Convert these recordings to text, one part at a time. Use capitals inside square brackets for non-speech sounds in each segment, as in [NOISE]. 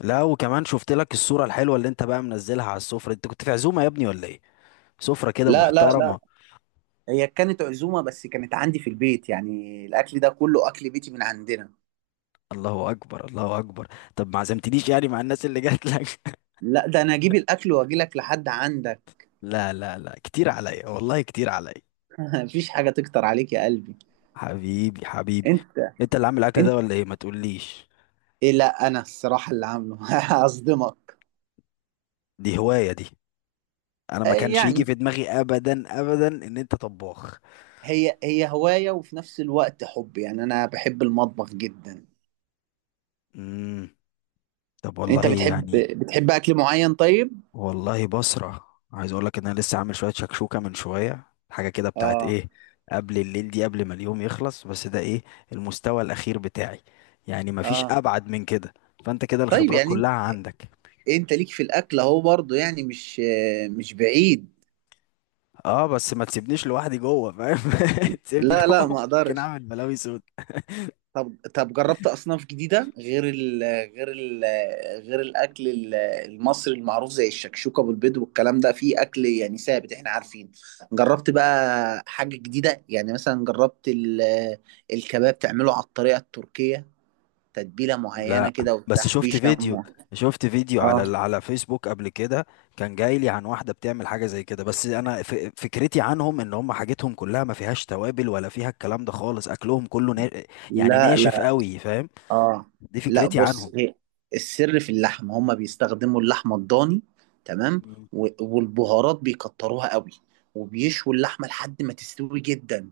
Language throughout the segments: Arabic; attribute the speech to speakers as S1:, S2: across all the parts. S1: لا، وكمان شفت لك الصورة الحلوة اللي انت بقى منزلها على السفرة. انت كنت في عزومة يا ابني ولا ايه؟ سفرة كده
S2: لا لا
S1: محترمة.
S2: لا. هي كانت عزومة، بس كانت عندي في البيت، يعني الأكل ده كله أكل بيتي من عندنا.
S1: الله اكبر الله اكبر. طب ما عزمتنيش يعني مع الناس اللي جات لك؟ [LAUGHS]
S2: لا، ده أنا أجيب الأكل وأجي لك لحد عندك.
S1: لا لا لا، كتير عليا والله، كتير عليا.
S2: [LAUGHS] مفيش حاجة تكتر عليك يا قلبي.
S1: حبيبي حبيبي.
S2: أنت.
S1: انت اللي عامل الاكل
S2: أنت.
S1: ده ولا ايه؟ ما تقوليش،
S2: إيه؟ لا، أنا الصراحة اللي عامله. [LAUGHS] هصدمك.
S1: دي هواية دي. انا ما
S2: آه،
S1: كانش يجي
S2: يعني
S1: في دماغي ابدا ان انت طباخ.
S2: هي هواية، وفي نفس الوقت حب، يعني أنا بحب المطبخ جدا.
S1: امم طب والله
S2: أنت بتحب.
S1: يعني.
S2: بتحب أكل معين طيب؟
S1: والله بسرع، عايز اقول لك ان انا لسه عامل شويه شكشوكه من شويه. حاجه كده بتاعت
S2: آه.
S1: ايه، قبل الليل دي، قبل ما اليوم يخلص، بس ده ايه؟ المستوى الاخير بتاعي، يعني مفيش
S2: آه.
S1: ابعد من كده. فانت كده
S2: طيب،
S1: الخبرات
S2: يعني أنت
S1: كلها عندك.
S2: أنت ليك في الأكل أهو، برضه يعني مش بعيد
S1: اه، بس ما تسيبنيش لوحدي جوه، فاهم؟ [LAUGHS] تسيبني
S2: لا
S1: جوه
S2: لا، ما
S1: ممكن
S2: أقدرش.
S1: اعمل بلاوي سودا.
S2: طب طب، جربت اصناف جديده غير ال غير الاكل المصري المعروف زي الشكشوكه بالبيض والكلام ده، في اكل يعني ثابت احنا عارفين. جربت بقى حاجه جديده؟ يعني مثلا جربت الكباب تعمله على الطريقه التركيه، تتبيله معينه
S1: لا،
S2: كده
S1: بس شفت
S2: وتحبيشه
S1: فيديو. شفت فيديو على
S2: اه.
S1: على فيسبوك قبل كده. كان جاي لي عن واحده بتعمل حاجه زي كده، بس انا فكرتي عنهم ان هم حاجتهم كلها ما فيهاش توابل ولا فيها الكلام ده خالص. اكلهم كله نا... يعني
S2: لا
S1: ناشف
S2: لا.
S1: قوي، فاهم؟
S2: اه.
S1: دي
S2: لا،
S1: فكرتي
S2: بص،
S1: عنهم.
S2: هي السر في اللحمه، هما بيستخدموا اللحمه الضاني، تمام.
S1: مم.
S2: والبهارات بيكتروها قوي، وبيشوا اللحمه لحد ما تستوي جدا،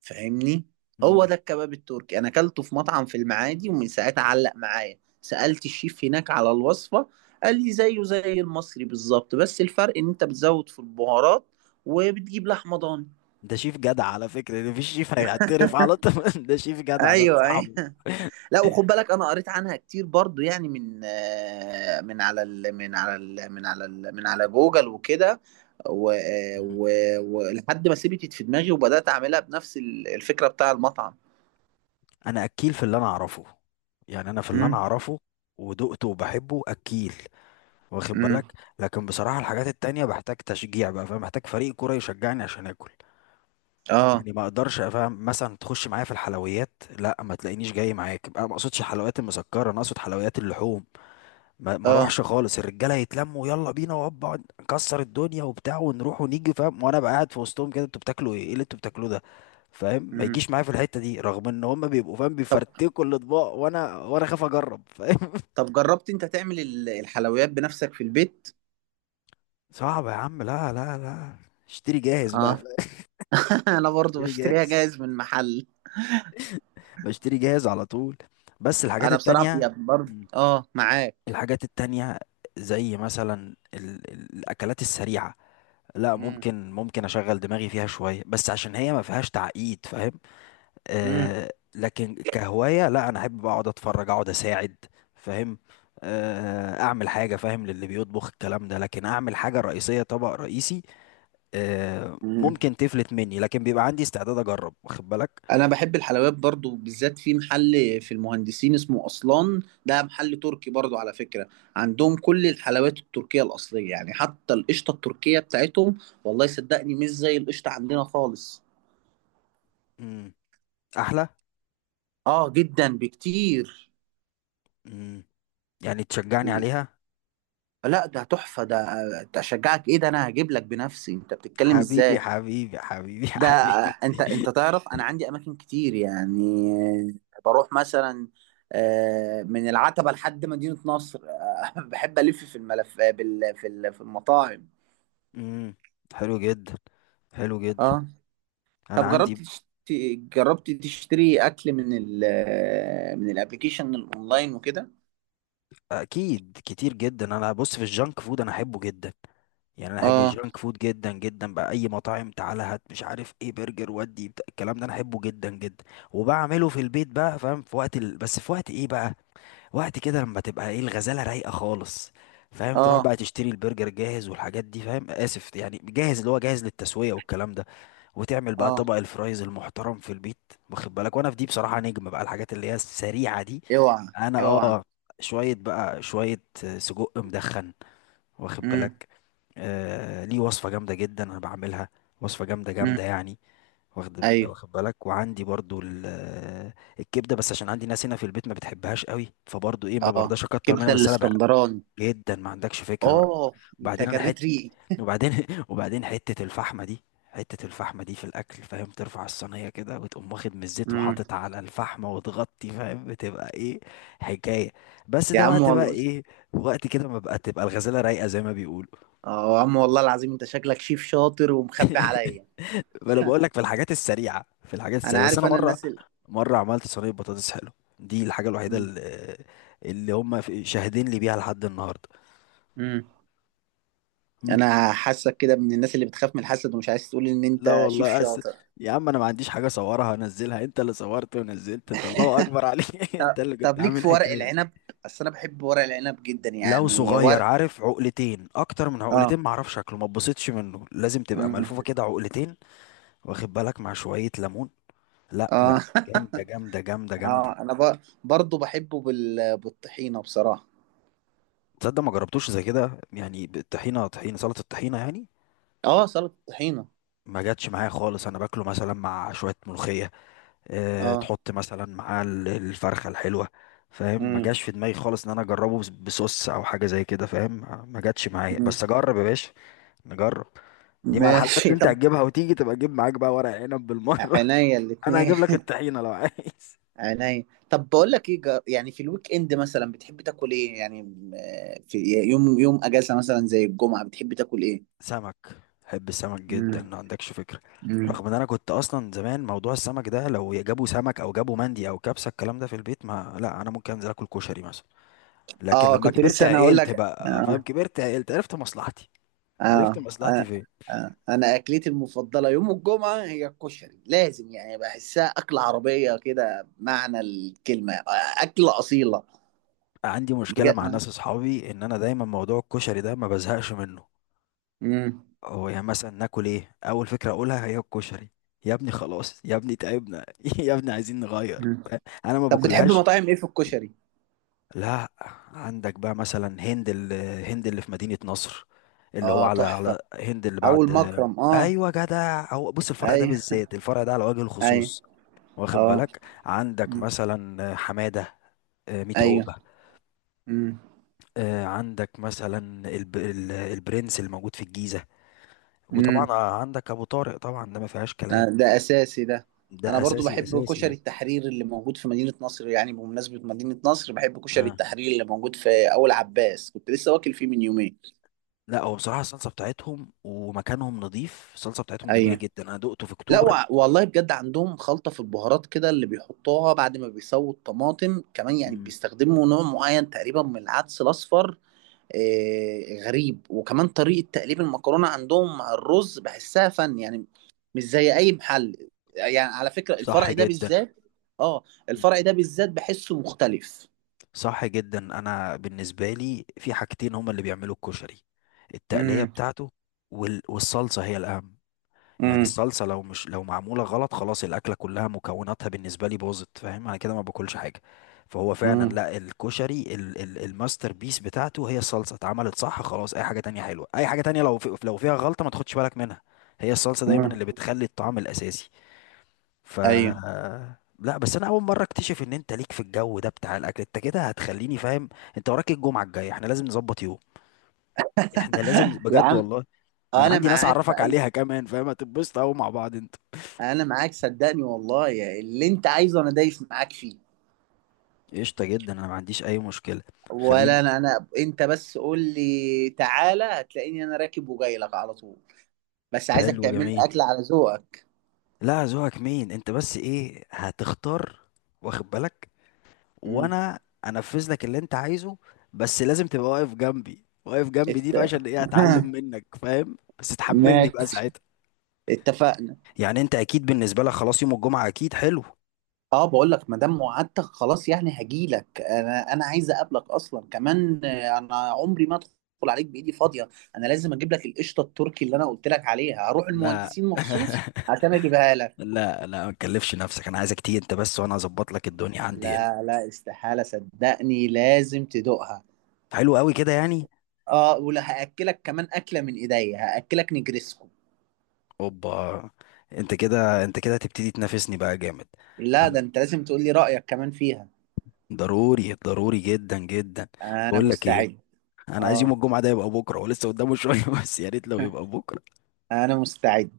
S2: فاهمني؟ هو
S1: مم.
S2: ده الكباب التركي، انا اكلته في مطعم في المعادي، ومن ساعتها علق معايا. سالت الشيف هناك على الوصفه، قال لي زيه زي المصري بالظبط، بس الفرق ان انت بتزود في البهارات وبتجيب لحمه ضاني.
S1: ده شيف جدع على فكره. ده مفيش شيف هيعترف على طول. [LAUGHS] ده شيف جدع، ده
S2: ايوه ايوه.
S1: صاحبه.
S2: لا، وخد بالك، انا قريت عنها كتير برضو، يعني من على ال من على ال من على جوجل وكده. ولحد
S1: مم.
S2: و- آه، و- ولحد ما سيبت في دماغي وبدات اعملها بنفس الفكره بتاع المطعم.
S1: انا اكيل في اللي انا اعرفه. يعني انا في اللي انا
S2: امم.
S1: اعرفه ودقته وبحبه اكيل، واخد
S2: امم.
S1: بالك؟ لكن بصراحة الحاجات التانية بحتاج تشجيع بقى، فاهم؟ محتاج فريق كورة يشجعني عشان اكل.
S2: اه.
S1: يعني ما اقدرش افهم مثلا تخش معايا في الحلويات، لا، ما تلاقينيش جاي معاك بقى. ما اقصدش الحلويات المسكرة، انا اقصد حلويات اللحوم. ما
S2: اه.
S1: اروحش خالص. الرجالة يتلموا، يلا بينا وابا نكسر الدنيا وبتاع، ونروح ونيجي، فاهم؟ وانا بقى قاعد في وسطهم كده، انتوا بتاكلوا ايه؟ ايه اللي انتوا بتاكلوه ده؟ فاهم؟ ما
S2: امم.
S1: يجيش معايا في الحتة دي، رغم ان هم بيبقوا فاهم
S2: طب
S1: بيفرتكوا الاطباق، وانا خاف اجرب، فاهم؟
S2: طب، جربت انت تعمل الحلويات بنفسك في البيت؟
S1: [LAUGHS] صعب يا عم، لا لا لا. اشتري جاهز بقى.
S2: اه. [LAUGHS] انا برضو
S1: بشتري
S2: بشتريها
S1: جاهز،
S2: جاهز من محل.
S1: بشتري جاهز على طول. بس الحاجات
S2: انا بصراحه،
S1: التانية.
S2: يا برضو،
S1: مم.
S2: اه، معاك.
S1: الحاجات التانية، زي مثلا ال... الأكلات السريعة، لا
S2: امم.
S1: ممكن، ممكن أشغل دماغي فيها شوية، بس عشان هي ما فيهاش تعقيد، فاهم؟ آه، لكن كهواية لا، أنا أحب أقعد أتفرج، أقعد أساعد، فاهم؟ آه، أعمل حاجة فاهم للي بيطبخ الكلام ده، لكن أعمل حاجة رئيسية، طبق رئيسي، آه
S2: امم.
S1: ممكن تفلت مني، لكن بيبقى عندي استعداد أجرب، واخد بالك؟
S2: انا بحب الحلويات برضو، بالذات في محل في المهندسين اسمه اصلان، ده محل تركي برضو على فكرة. عندهم كل الحلويات التركية الاصلية، يعني حتى القشطة التركية بتاعتهم، والله صدقني مش زي القشطة عندنا خالص.
S1: مم. أحلى.
S2: اه، جدا بكتير.
S1: مم. يعني تشجعني عليها.
S2: لا، ده تحفة ده. ده اشجعك ايه؟ ده انا هجيب لك بنفسي، انت بتتكلم
S1: حبيبي
S2: ازاي؟
S1: حبيبي حبيبي [LAUGHS]
S2: ده
S1: حبيبي.
S2: انت تعرف انا عندي اماكن كتير، يعني بروح مثلا من العتبة لحد مدينة نصر، [LAUGHS] بحب الف في الملف في المطاعم.
S1: امم حلو جدا، حلو جدا.
S2: اه.
S1: انا
S2: طب،
S1: عندي.
S2: جربت تشتري اكل من ال آه، من الابلكيشن الاونلاين وكده.
S1: اكيد كتير جدا. انا بص، في الجانك فود انا احبه جدا. يعني انا احب
S2: اه.
S1: الجانك فود جدا جدا بقى. اي مطاعم تعالى هات، مش عارف ايه، برجر ودي الكلام ده انا احبه جدا جدا. وبعمله في البيت بقى، فاهم؟ في وقت ال... بس في وقت ايه بقى؟ وقت كده لما تبقى ايه، الغزاله رايقه خالص، فاهم؟ تروح
S2: اه.
S1: بقى تشتري البرجر جاهز والحاجات دي، فاهم؟ اسف يعني جاهز، اللي هو جاهز للتسويه والكلام ده، وتعمل بقى
S2: اه.
S1: طبق الفرايز المحترم في البيت، واخد بالك؟ وانا في دي بصراحه نجم بقى. الحاجات اللي هي السريعه دي
S2: اوعى.
S1: انا
S2: اوعى.
S1: اه، شويه بقى شويه. سجق مدخن، واخد
S2: امم.
S1: بالك؟ آه، ليه وصفه جامده جدا انا بعملها، وصفه جامده
S2: امم.
S1: جامده يعني، واخد
S2: ايوه.
S1: واخد بالك؟ وعندي برضو الكبده، بس عشان عندي ناس هنا في البيت ما بتحبهاش قوي، فبرضو ايه، ما
S2: اه،
S1: برضاش اكتر منها،
S2: كبدة
S1: بس انا بقى
S2: الاسكندراني.
S1: جدا ما عندكش فكره.
S2: اه، انت
S1: وبعدين انا حت،
S2: جريت ريقي.
S1: وبعدين [LAUGHS] وبعدين حتة الفحمة دي، حتة الفحمة دي في الأكل، فاهم؟ ترفع الصينية كده وتقوم واخد من الزيت
S2: امم.
S1: وحاطط على الفحمة وتغطي، فاهم؟ بتبقى إيه، حكاية. بس
S2: يا
S1: ده
S2: عم
S1: وقت بقى
S2: والله.
S1: إيه، وقت كده ما بقى، تبقى الغزالة رايقة زي ما بيقولوا.
S2: اه، يا عم والله العظيم، انت شكلك شيف شاطر ومخبي عليا.
S1: ما أنا بقول
S2: [LAUGHS]
S1: لك في الحاجات السريعة، في الحاجات
S2: انا
S1: السريعة. بس
S2: عارف،
S1: أنا
S2: انا
S1: مرة،
S2: الناس
S1: مرة عملت صينية بطاطس حلو، دي الحاجة الوحيدة
S2: مم.
S1: اللي، اللي هم شاهدين لي بيها لحد النهاردة.
S2: مم. انا حاسك كده من الناس اللي بتخاف من الحسد ومش عايز تقول ان
S1: لا
S2: انت شيف
S1: والله، أس...
S2: شاطر.
S1: يا عم، انا ما عنديش حاجه اصورها انزلها. انت اللي صورت ونزلت، الله اكبر عليك [LAUGHS] انت اللي كنت
S2: طب ليك
S1: عامل
S2: في ورق
S1: حكايه.
S2: العنب؟ اصل انا بحب ورق العنب جدا،
S1: لو
S2: يعني
S1: صغير،
S2: ورق.
S1: عارف، عقلتين، اكتر من
S2: اه.
S1: عقلتين معرفش شكله، ما اتبسطش منه. لازم تبقى
S2: مم.
S1: ملفوفه كده عقلتين، واخد بالك؟ مع شويه ليمون، لا
S2: اه.
S1: لا، جامده
S2: [LAUGHS]
S1: جامده جامده جامده.
S2: اه، انا برضو بحبه بالطحينه بصراحه.
S1: تصدق ما جربتوش زي كده؟ يعني الطحينه، طحينه، سلطه الطحينه يعني،
S2: اه، سلطه الطحينه.
S1: ما جاتش معايا خالص. انا باكله مثلا مع شويه ملوخيه، آه،
S2: اه.
S1: تحط مثلا معاه الفرخة الحلوة، فاهم؟ ما
S2: امم.
S1: جاش في دماغي خالص ان انا اجربه بصوص او حاجة زي كده، فاهم؟ ما جاتش معايا، بس اجرب يا باشا، نجرب. دي مع الحلويات
S2: ماشي
S1: اللي انت
S2: طب.
S1: هتجيبها، وتيجي تبقى تجيب معاك بقى ورق عنب بالمرة. [LAUGHS]
S2: عينيا
S1: انا
S2: الاتنين.
S1: هجيب لك الطحينة لو عايز.
S2: عينيا. طب بقول لك ايه، يعني في الويك اند مثلا بتحب تاكل ايه؟ يعني في يوم يوم اجازه مثلا زي الجمعه بتحب تاكل ايه؟
S1: سمك، بحب السمك
S2: امم.
S1: جدا، ما عندكش فكرة.
S2: امم.
S1: رغم ان انا كنت اصلا زمان موضوع السمك ده، لو جابوا سمك او جابوا مندي او كبسة الكلام ده في البيت، ما لا، انا ممكن انزل اكل كشري مثلا. لكن
S2: اه،
S1: لما
S2: كنت
S1: كبرت
S2: لسه انا اقول
S1: عقلت
S2: لك.
S1: بقى، فاهم؟
S2: آه.
S1: كبرت عقلت، عرفت مصلحتي. عرفت
S2: آه.
S1: مصلحتي
S2: آه.
S1: فين.
S2: آه. انا اكلتي المفضله يوم الجمعه هي الكشري، لازم، يعني بحسها اكله عربيه كده بمعنى الكلمه، اكله اصيله.
S1: عندي مشكله
S2: بجد.
S1: مع
S2: آه.
S1: ناس اصحابي ان انا دايما موضوع الكشري ده ما بزهقش منه.
S2: مم.
S1: هو يعني مثلا ناكل ايه، اول فكره اقولها هي الكشري. يا ابني خلاص، يا ابني تعبنا [LAUGHS] يا ابني عايزين نغير.
S2: مم.
S1: انا ما
S2: طب بتحب
S1: باكلهاش.
S2: مطاعم ايه في الكشري؟
S1: لا، عندك بقى مثلا هند هند اللي في مدينة نصر، اللي هو
S2: اه،
S1: على
S2: تحفه.
S1: على هند اللي
S2: اول
S1: بعد.
S2: مكرم، اه.
S1: ايوه جدع، هو بص الفرع ده
S2: اي.
S1: بالذات، الفرع ده على وجه
S2: اي.
S1: الخصوص، واخد
S2: اه.
S1: بالك؟ عندك مثلا حمادة، آه، ميت
S2: ايوه.
S1: عقبة.
S2: امم.
S1: آه، عندك مثلا البرنس اللي موجود في الجيزة. وطبعا
S2: امم.
S1: آه، عندك ابو طارق طبعا، ده ما فيهاش كلام،
S2: ده اساسي ده.
S1: ده
S2: انا برضو
S1: اساسي
S2: بحب
S1: اساسي
S2: كشري
S1: يعني.
S2: التحرير اللي موجود في مدينة نصر، يعني بمناسبة مدينة نصر بحب كشري
S1: آه.
S2: التحرير اللي موجود في اول عباس، كنت لسه واكل فيه من يومين.
S1: لا هو بصراحة الصلصة بتاعتهم ومكانهم نظيف، الصلصة بتاعتهم جميلة
S2: ايوه.
S1: جدا، انا دقته في
S2: لا،
S1: اكتوبر.
S2: والله بجد عندهم خلطة في البهارات كده اللي بيحطوها بعد ما بيسووا الطماطم كمان، يعني
S1: مم.
S2: بيستخدموا نوع معين تقريبا من العدس الاصفر، غريب وكمان طريقة تقليب المكرونة عندهم مع الرز بحسها فن يعني، مش زي أي محل، يعني على فكرة
S1: صح
S2: الفرع ده
S1: جدا.
S2: بالذات. اه.
S1: مم.
S2: الفرع ده بالذات بحسه مختلف.
S1: صح جدا. انا بالنسبة لي في حاجتين هما اللي بيعملوا الكشري، التقلية
S2: امم.
S1: بتاعته، والصلصة هي الاهم. يعني
S2: امم.
S1: الصلصة لو مش، لو معمولة غلط، خلاص الأكلة كلها مكوناتها بالنسبة لي باظت، فاهم؟ أنا كده ما باكلش حاجة. فهو فعلا
S2: امم.
S1: لا، الكشري ال الماستر بيس بتاعته هي الصلصة، اتعملت صح خلاص، أي حاجة تانية حلوة، أي حاجة تانية لو في، لو فيها غلطة ما تاخدش بالك منها. هي الصلصة دايما
S2: امم.
S1: اللي بتخلي الطعم الأساسي. ف،
S2: ايوه.
S1: لا بس انا اول مره اكتشف ان انت ليك في الجو ده بتاع الاكل. انت كده هتخليني فاهم. انت وراك الجمعه الجايه، احنا لازم نظبط يوم، احنا لازم
S2: يا
S1: بجد
S2: عم،
S1: والله. انا
S2: انا
S1: عندي ناس
S2: معاك في
S1: اعرفك
S2: اي.
S1: عليها كمان، فاهم؟ هتتبسط قوي مع بعض.
S2: انا معاك صدقني والله، يا اللي انت عايزه انا دايس معاك فيه.
S1: قشطة جدا، انا ما عنديش اي مشكلة. خلينا.
S2: ولا انا، انت بس قول لي تعالى، هتلاقيني انا راكب وجاي لك على طول. بس عايزك
S1: حلو
S2: تعمل لي
S1: جميل.
S2: اكل على ذوقك.
S1: لا، ذوقك مين انت، بس ايه هتختار، واخد بالك؟
S2: امم.
S1: وانا انفذ لك اللي انت عايزه. بس لازم تبقى واقف جنبي، واقف جنبي دي بقى عشان ايه، اتعلم
S2: [LAUGHS]
S1: منك، فاهم؟ بس تحملني بقى
S2: ماشي،
S1: ساعتها.
S2: اتفقنا.
S1: يعني انت اكيد بالنسبة لك خلاص يوم الجمعة اكيد حلو.
S2: اه، بقول لك ما دام وعدتك خلاص، يعني هجي لك، انا عايز اقابلك اصلا، كمان انا عمري ما ادخل عليك بايدي فاضيه. انا لازم اجيب لك القشطه التركي اللي انا قلت لك عليها، هروح
S1: لا
S2: المهندسين مخصوص
S1: [LAUGHS]
S2: عشان اجيبها لك.
S1: لا لا، ما تكلفش نفسك، انا عايزك تيجي انت بس وانا اظبط لك الدنيا عندي هنا.
S2: لا لا، استحاله، صدقني لازم تدوقها.
S1: حلو قوي كده يعني.
S2: اه، ولا هاكلك كمان اكله من ايديا، هاكلك نجرسكو.
S1: اوبا، انت كده انت كده هتبتدي تنافسني بقى جامد.
S2: لا،
S1: عم-
S2: ده انت لازم تقول لي رايك كمان فيها.
S1: ضروري ضروري جدا جدا.
S2: انا
S1: بقول لك ايه،
S2: مستعد.
S1: انا عايز يوم
S2: اه.
S1: الجمعه ده يبقى بكره، ولسه قدامه شويه، [LAUGHS] بس يا ريت لو يبقى بكره.
S2: [LAUGHS] انا مستعد.